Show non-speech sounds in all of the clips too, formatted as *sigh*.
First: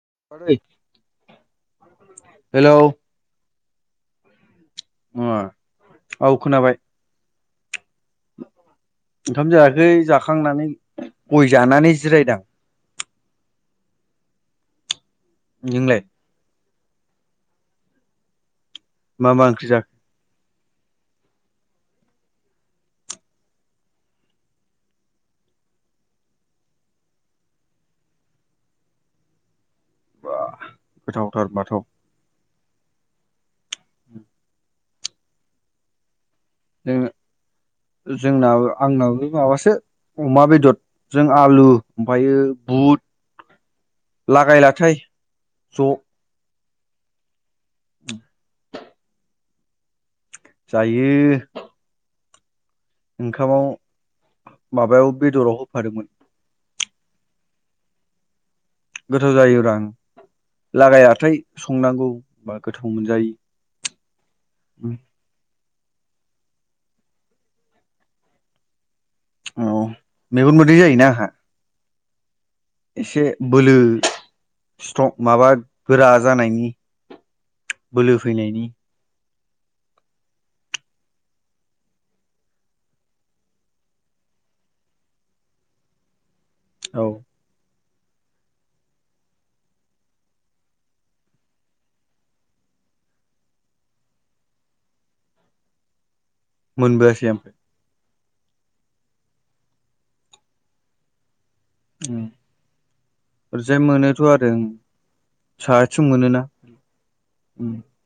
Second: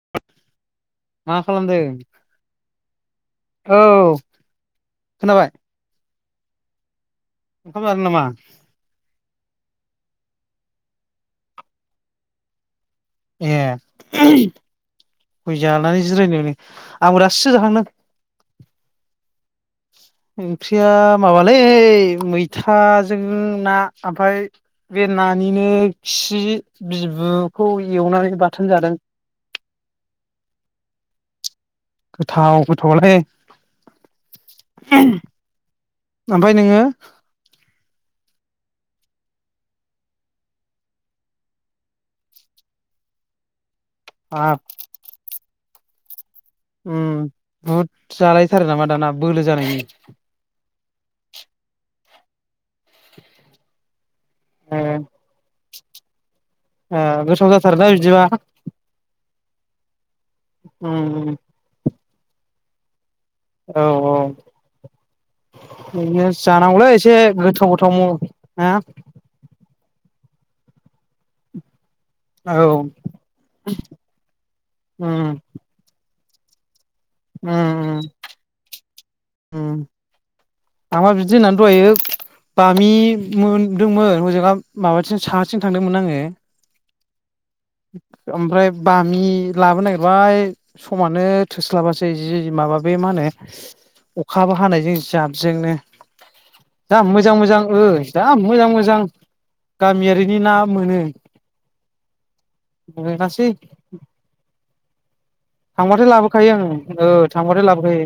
*unintelligible* मा खालामदों? औ। उमअ खोनाबाय औ खोनाबाय। *unintelligible* नामा ओंखाम जायाखै जाखांनानै गय जानानै जिरायदो आं। ए गय नोंलाय जानानै जिरायदों नै। आंबो दासो जाखांदों। मा मा ओंख्रि जाखो? ओंख्रिया माबालै मैथाजों ना ओमफ्राय बे नानिनो खि बिबुखौ एवनानै बाथोन जादों। बा गोथावथार माथ'। गोथाव गोथावालाय ओमफाय नोङो? जोंनाबो आंनाबो माबासो अमा बेदद जों आलु ओमफायो बुट। हाब लागायलाथाय। ज' उम। बुट जालायथारो नामा? दाना बोलो जानायनि। जायो। ओंखामाव ओ माबायाव बेदराव। बादोंमोन ओ गोथाव जाथारोना इदिबा? गोथाव जायोब्रा ओं। लागाय उम लाथाय संनांगौ बा गोथाव मोनजायो। औ औ। *unintelligible* जानांगौलै एसे गोथाव गोथाव म ना। औ मेगन मोदै जायोना आहा। औ एसे बोलो स्ट उम माबा गोरा जानायनि। उम बोलो फैनायनि। उम। आंबा बिदि होननानै दहायो बामि मोनदोंमोन हजोंआव माबाथिं साहाथिं थांदोंमोन आङो। औ। ओमफ्राय बामि लाबोनो नागिरबाय समानो थोस्लाबासै जि माबा बे मा होनो अखाबो हानायजों जाब जोंनो। दा मोनबोआसै मोजां आं मोजां ओ। जा मोजां मोजां गामियारिनि ना मोनो। मोनासै ओरैजाय मोनोथ' आरो साहाथिं थांबाथाय मोनोना लाबोखायो आं ओ थांबाथाय लाबोखायो।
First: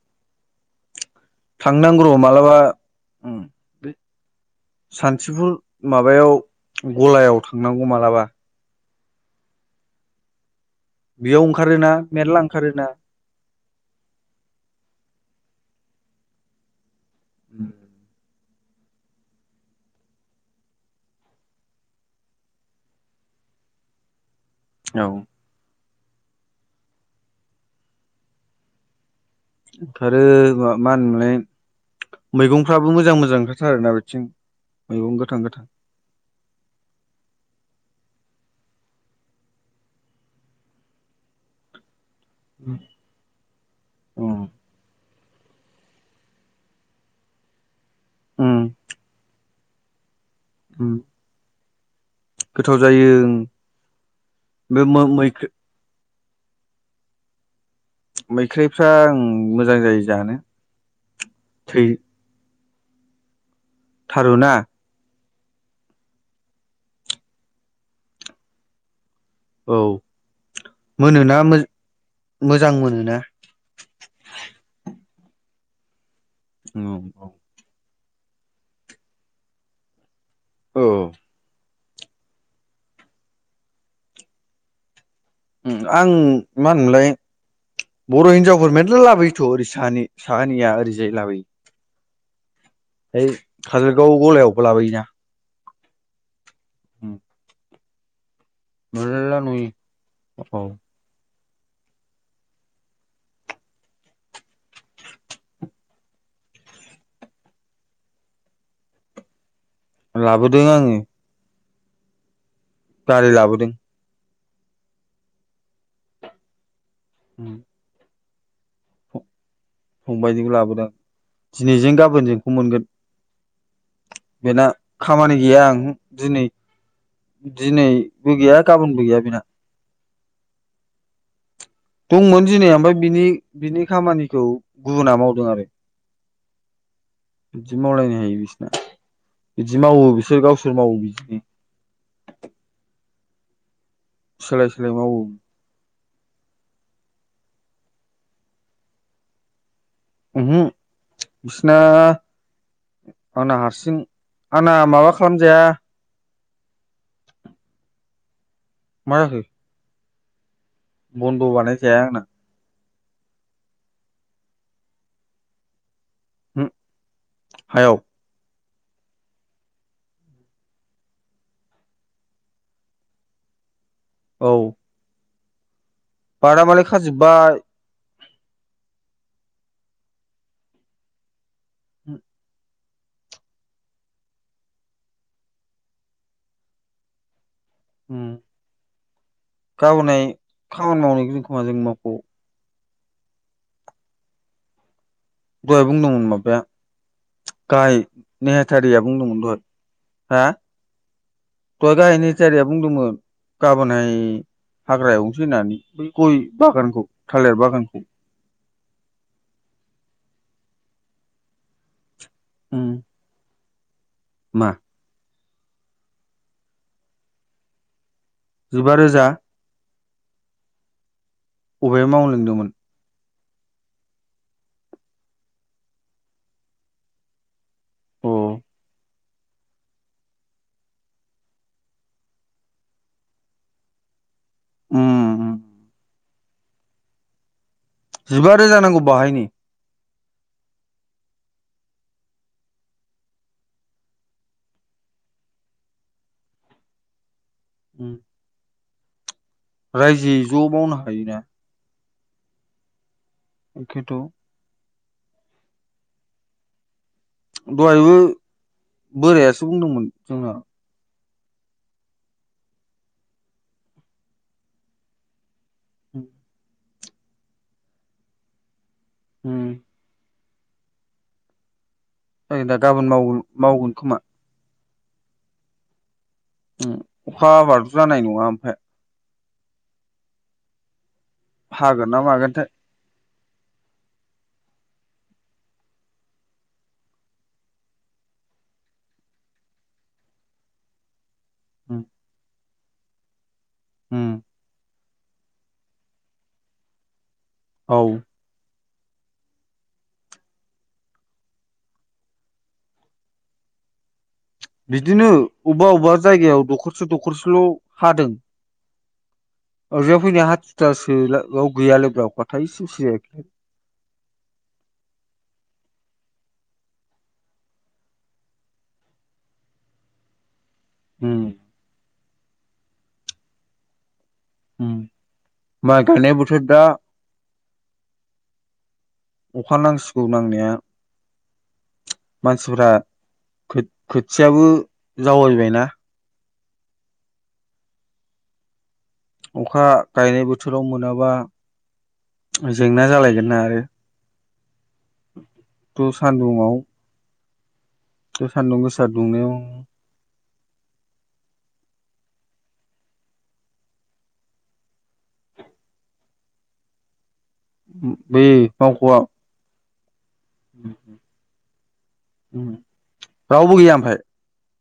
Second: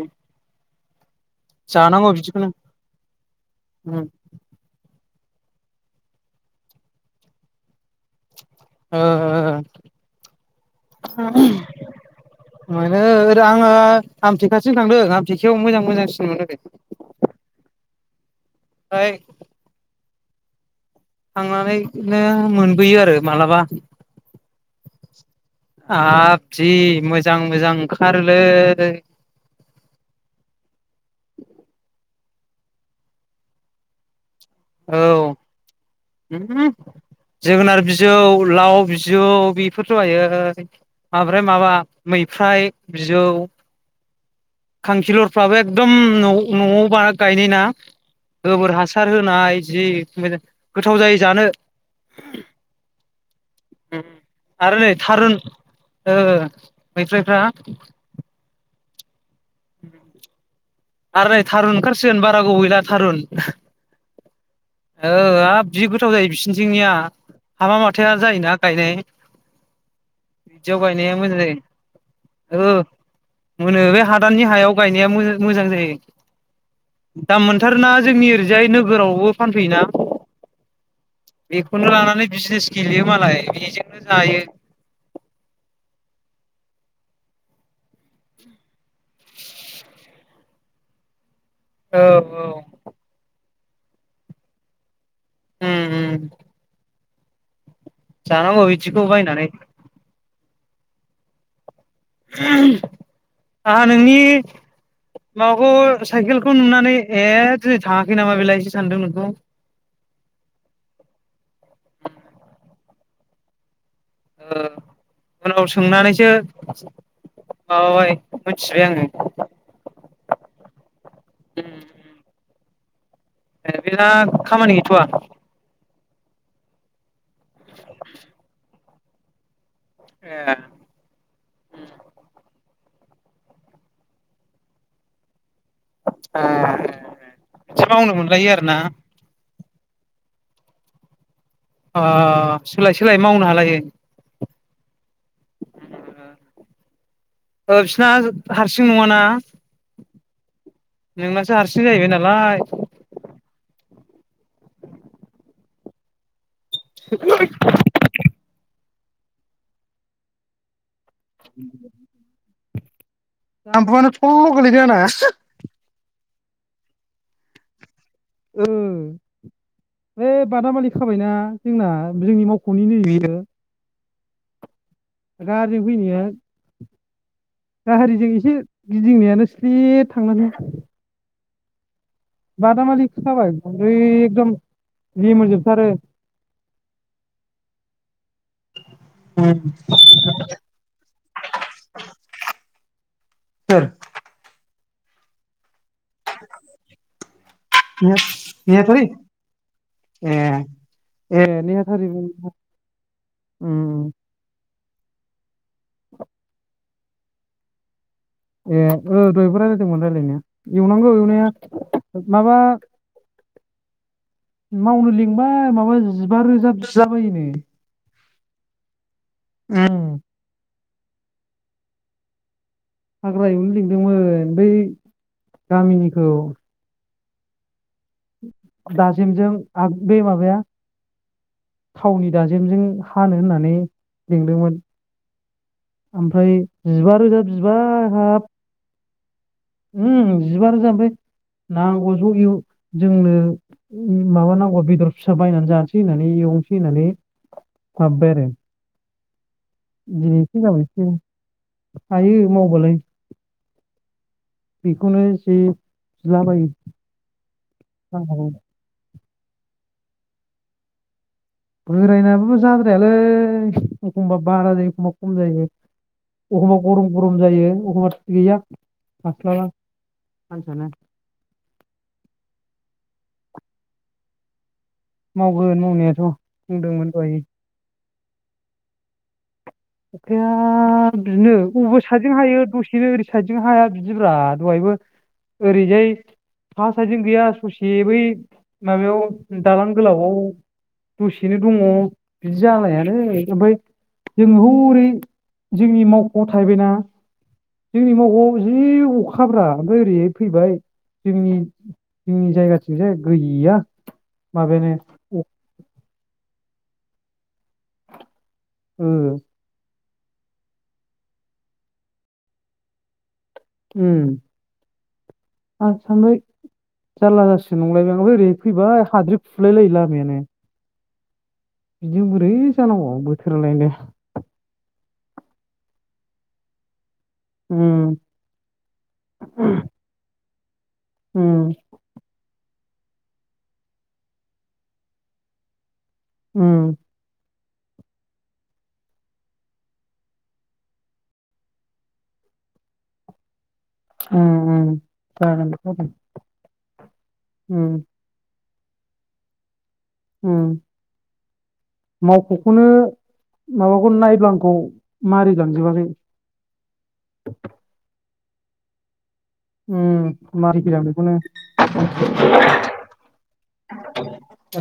जानांगौ थांनांग्रम बिदिखौनो मालाबा उम बे उम सानथिफुर माबायाव गलायाव थांनांगौ मालाबा। ओ ओ। बेयाव ओंखारोना मेरला ओंखारो ना। दा आङो आमथेखासिम थांदों आमथेखायाव मोजां मोजां सिन मोनो बे उम। *unintelligible* थांनानैनो मोनबोयो आरो मालाबा। औ। आब जि मोजां मोजां ओंखारोलै। ओंखारो मा मा होनोमोनलाय मैगंफ्राबो मोजां मोजां ओंखारथारोना बिथिं। औ मैगं गोथां गोथां। उम जोगोनार बिजौ लाव बिजौ बेफोरथ'हायो ओमफ्राय माबा मैफ्राइ बिजौ खांखिलर फ्राबो एकदम नौ न'आव बा गायनायना? गोबोर हासार हो *unintelligible* गोथाव जायो जानो। गोथाव जायो ओं आरो बे नै मो थारुन मैखो ओ मैफ्राइफ्रा? मैखाइफ्रा ओं। आरो नै थारुन ओंखारसिगोन बारा गोबाव गैला। थारुन। थारु ना। ओ जि गोथाव जायो बिसोरनिथिंनिया हाबा माथाया जायोना गायनाय। औ बिदियाव गायनाया मोनोना मोजां जायो मोजां औ मोनोना मोनो बे हादाननि हायाव गायनाया मोजां मोजां जायो। दाम मोनथारोना? जोंनि ओरैजाय नोगोरावबो। फानफैयो ना। औ। बेखौनो लानानै बिजनेस गेलेयो मालाय बेजोंनो जायो। आं मा होनोमोनलाय बर' हिनजावफोर मेरला लाबोयोथ' ओरै साहानि साहानिया ओरैजाय लाबोयो। औ औ। औ खाजलगाव गलायावबो लाबोयोना। उम उम। उ *inaudible* जानांगौ बिदिखौ बायायनानै। औ उम आंहा नोंनि माबाखौ साइकेलखौ नुनानै ए दिनै थाङाखै नामा बेलाय सो सानदों नोंखौ। लाबोदों आङो। गारि लाबोदों। ओ उनाव सोंनानैसो *inaudible* औ । *inaudible* मोनथिबाय आङो। फंबायनिखौ लाबोदों दिनैजों गाबोनजोंखौ मोनगोन। ए। *inaudible* बेना खामानि गैया ओंहु दिनै दिनैबो गैया गाबोनबो गैया बेना ए दंमोन दिनै ओमफ्राय बिनि बिनि खामानिखौ गुबुना मावदों आरो ए बिदि बिदि मावनो मावलायनो हायो मोनलायो बिसोरना आरोना बिदि मावो बिसोर गावसोर मावो बिदि अ सोलाय-सोलाय मावनो हालायो। सोलाय-सोलाय मावो। ओ बिसिना हारसिं नङाना उमहु नोंनासो बिसिना हारसिं जाहैबाय नालाय आंना हारसिं आंना माबा खालामजाया *inaudible* मा जाखो? बन्द' बानाय जाया आंना जानबुंआनो थरल' गोग्लैदों आंना हो हायाव ओ बे बादामालि खाबायना जोंना जोंनि मावख'नि नै बियो औ गार- जों फैनाया खाजोब जाहारिजों एसे गिदिंनायानो स्लिप थांनानै *inaudible* बादामालि खाबाय गुरै एकदम रिमोनजोबथारो ओम गावनाय खामानि मावनायखौ जों खोमा जों मावख' सोर? दहाय बुंदोंमोन माबाया गाहाय नेहाथारिया नेहाथारि बुंदोंमोन दहय ए हा ए दहाय गाहाय नेहाथारिमोन नेहाथारिया बुंदोंमोन उम गाबोनहाय हाग्रा एवनोसै होननानै बै गय बागानखौ थालिर बागानखौ ए ओ दहायबो रायलायदोंमोन रायलायनाया एवनांगौ एवनाया माबा उम मा मावनो लिं लिंबाय माबा जिबा रोजा बिला बायोनो जिबा रोजा बबेयाव मावनो लेंदोंमोन? हाग्रा एवनो लिंदोंमोन बै गामिनिखौ अ *unintelligible* जेंजों आग बे माबाया थावनि दाजेमजों हानो होननानै लिंदोंमोन उम उम ओमफ्राय जिबा रोजा बिबाय हाब बाहायनि ओम जिबा रोजा बे नांगौ ज' जोंनो माबानांगौ बेदर फिसा बायनानै जानोसै होननानै एवनोसै होननानै हाबबाय आरो दिनै रायजोयै ज' एसे गाबोन मावनो एसे हायोना? हायो मावबालाय एखेथ' बेखौनो जे बिलाबायो। दहायबो जानांगौ बोरायासो बुंदोंमोन जोंना बोरायनायाबो जाद्रायालै एखमबा बारा जायो एखमबा खम जायो। अखमब गरम गरम जायो अखम्बा गैया उम हास्लाबा मानसियानो ओ दा गाबोन मावो मावगोन खोमा मावगोन मावनायाथ' बुंदोंमोन दहायो। अखा हाबाथ' जानाय नङा ओमफाय अखाया बिनो अबेबा हागोन ना साइदजों हायो मागोनथाय दसेनो ओरैस साइदजों हाया बिदिब्रा दहायबो ओरैजाय हा साइदजों गैया ससे बै माबायाव दालां गोलावआव दसेनो दङ बिद जानायानो ओमफाय उम जों हरै जोंनि मावख'आव थाहैबायना औ जोंनि मावख'आव जिउ अखाब्रा ओमफाय ओरैहाय फैबाय जोंनि जोंनि जायगाथिंजाय गैया। बिदिनो माबायानो ओ अब्बा अब्बा जायगायाव दखरसे दखरसेल' हादों ओरैजा फैनाय हाथिथासो ला गाव गैया लोगोआव अथाय *unintelligible* उम आं सानबाय जारला जारसिगोन नंलायबाय आं ओमफाय ओरै फैबाय हाद्रि खुलाय लायो लामायानो। उम बिजों बोरै जानांगौ बोथोरालाय होनदो उम माय गायनाय बोथोर दा उम अखा नांसिगौ नांनाया उम। मानसिफ्रा खो-खोथियाबो जावायबायना उम। अखा गायनाय बोथोराव मोनाबा जेंना जालायगोन ना आरो। उम उम। जागोन थु जागोन सान्दुंआव उम। सान्दुं गोसा दुंनायाव उम मावख'खौनो माबाखौ नायब्लांखौ मारि लांजोबाखै उम बे मावख'आ उम। मारि फैदां बेखौनो। रावबो गैया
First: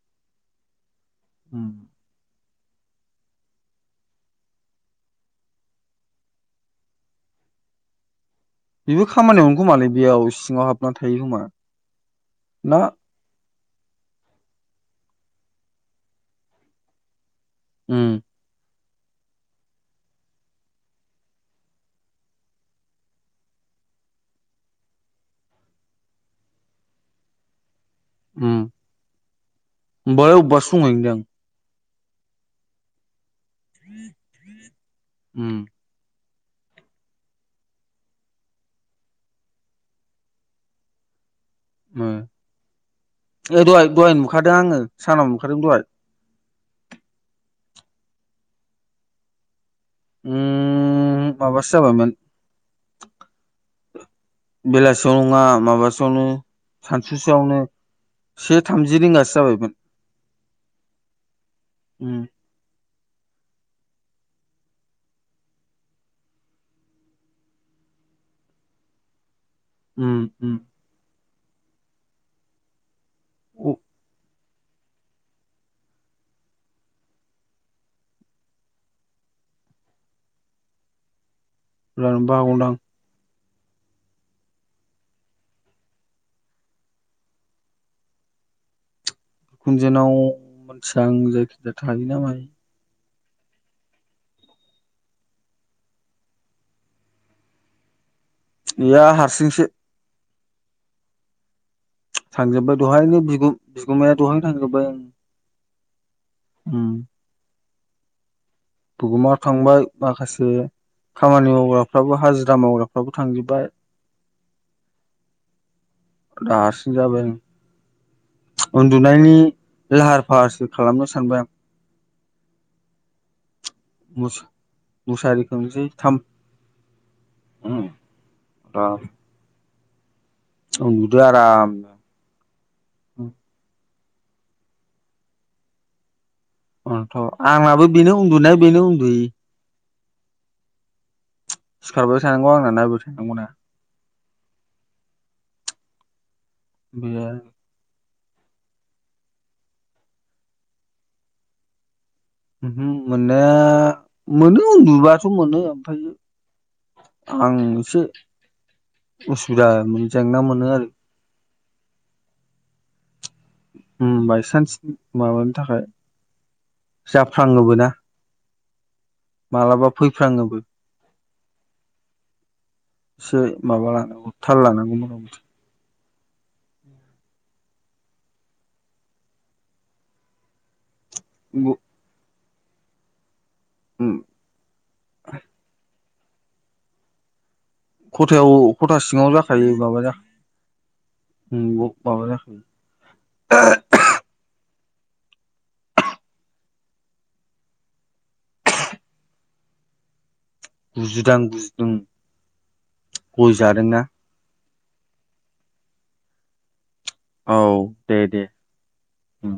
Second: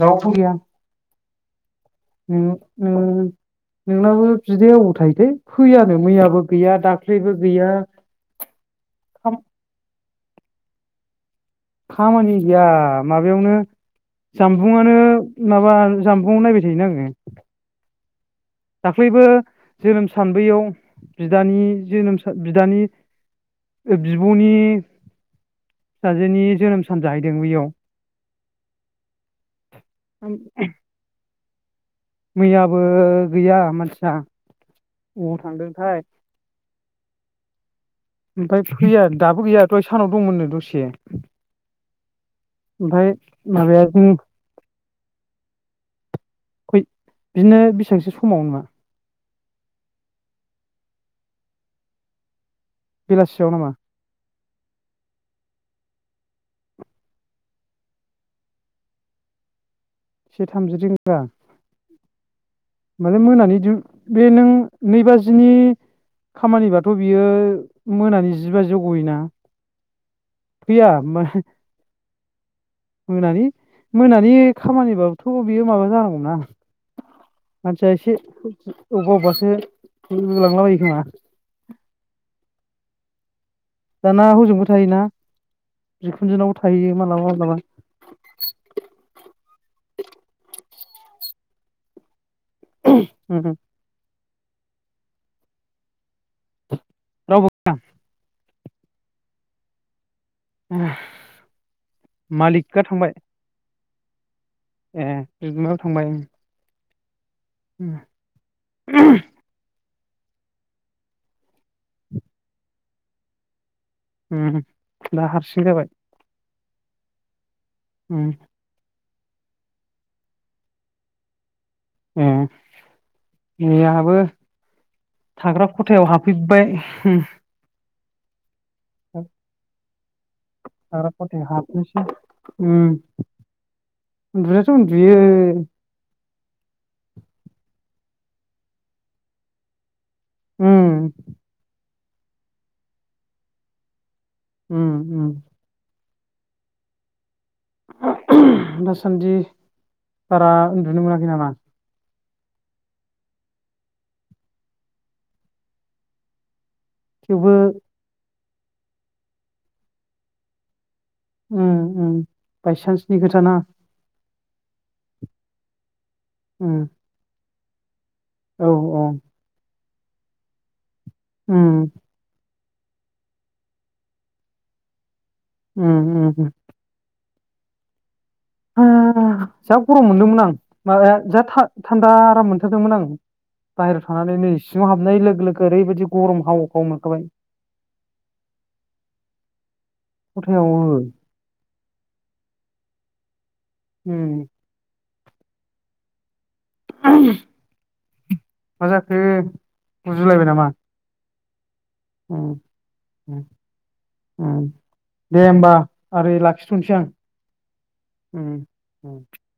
रावबो गैया! उम। नोंनाव नोंनाबो नोंनाबो बिदाया अबाव थायोथाय फैयानो मैयाबो गैया दाख्लैबो गैया । बेबो खामानियावनो खोमालै बेयाव सिङाव हाबनानै थायो खोमा खामानि गैया ना माबायावनो जामबुंआनो माबा जामबुं नायबाय थायो ना आङो। उम। दाख्लैबो जोनोम सान बैयाव बिदनि जोनोम सान बिदानि बिब'नि फिसाजोनि जोनोम सान जाहैदों बैयाव उम ओमफ्राय अबबासो दंहैयो नोंदां मैयाबो गैया मानसिया बबाव उम थांदोंथाय ओमफ्राय फैया दाबो गैयााथ' सानाव दंमोननो दसे। मा। ओमफ्राय ए माबाया दहाय दहाय बिदिनो नुखादों आङो सानाव नुखादों दहाय। बेसोंसो समाव नुआ। उम माबासो जाबायमोन बेलासियाव नामा। बेलासियाव नङा माबासोयावनो सानसुसोआवनो से थामजि रिंगासो जाबायमोन। से थामजि रिंगा। उम माने मोनानि बे नों नै बाजिनि खामानिबाथ' बियो मोनानि जि बाजियाव गयोना। उम उम गैया म मोनानि अ मोनानि खामानिबाबोथ' बेयो माबा जानांगौना मानसिया एसे अबेबा अबेबासो होलांलाबायो खोमा। जानोबो हागौदां। दाना हजोंबो थायोना बिखुनजोनावबो थाहैयो माब्लाबा माब्लाबा। दा थायो ना मायो। *inaudible* रावबो गैया? गैया हारसिंसो। ए थांजोब्बाय दहायनो बिगु बिगुमाया दहायनो थांजोब्बाय ओं ए बिगुमाया थांबाय उम उम बिगुमा थांबाय। माखासे खामानि मावग्राफ्राबो हाजिरा मावग्राफ्राबो थांजोब्बाय। उम दा हारसिं जाबाय। दा हारसिं जाबाय आङो। उम दुनायनि लाहार फाहारसो खालामनो सानबाय आं। ए नै आहाबो मुसा मुसारि थाग्रा खोंनोसै खथायाव थाम हाबफैबाय उम। उम दा थाग्रा उन्दुदो खथायाव हाबनोसै‌ आरामनो उम। उनदुनायाथ' उनदुयो। ओंथ' आंनाबो बेनो उनदुनाय बेनो उनदुयि। उम सिखारबाय थानांगौ आंना नायबाय थानांगौना। उम उम गैया। दासानदि बारा उनदुनो मोनाखै नामा? ओमहो मोननाया मोनो उनदुबाथ' मोनो आमफायो थेवबो आंसो उसुबिदा मोनो जेंना मोनो आरो। उम उम बायसान्स नि खोथाना। न्स माबानि थाखाय उम फ्लाङोबोना। औ औ फैफ्राङोबो। उम एसे माबा थाल लानानै। उम उम उम उम जा गरम मोनदोंमोन आं। ओ जा था-थान्दा आराम मोन थारदोंमोन आं बाहेरायाव उम थांनानै नै सिङाव हाबनाय लोगो-लोगो ओरैबायदि गरम हाव हाव मोनखाबाय। खथायाव-खथा सिङाव जाखायो माबा जा खथायाव ओ माबा जाखो उम *unintelligible* मा जाखो? गु रायलायबाय नामा? गुजुदां गुजुदुं उम उम गय जादोंना उम दे होमबा ओरै लाखिथ'नोसै आं। औ दे उम दे उम ओम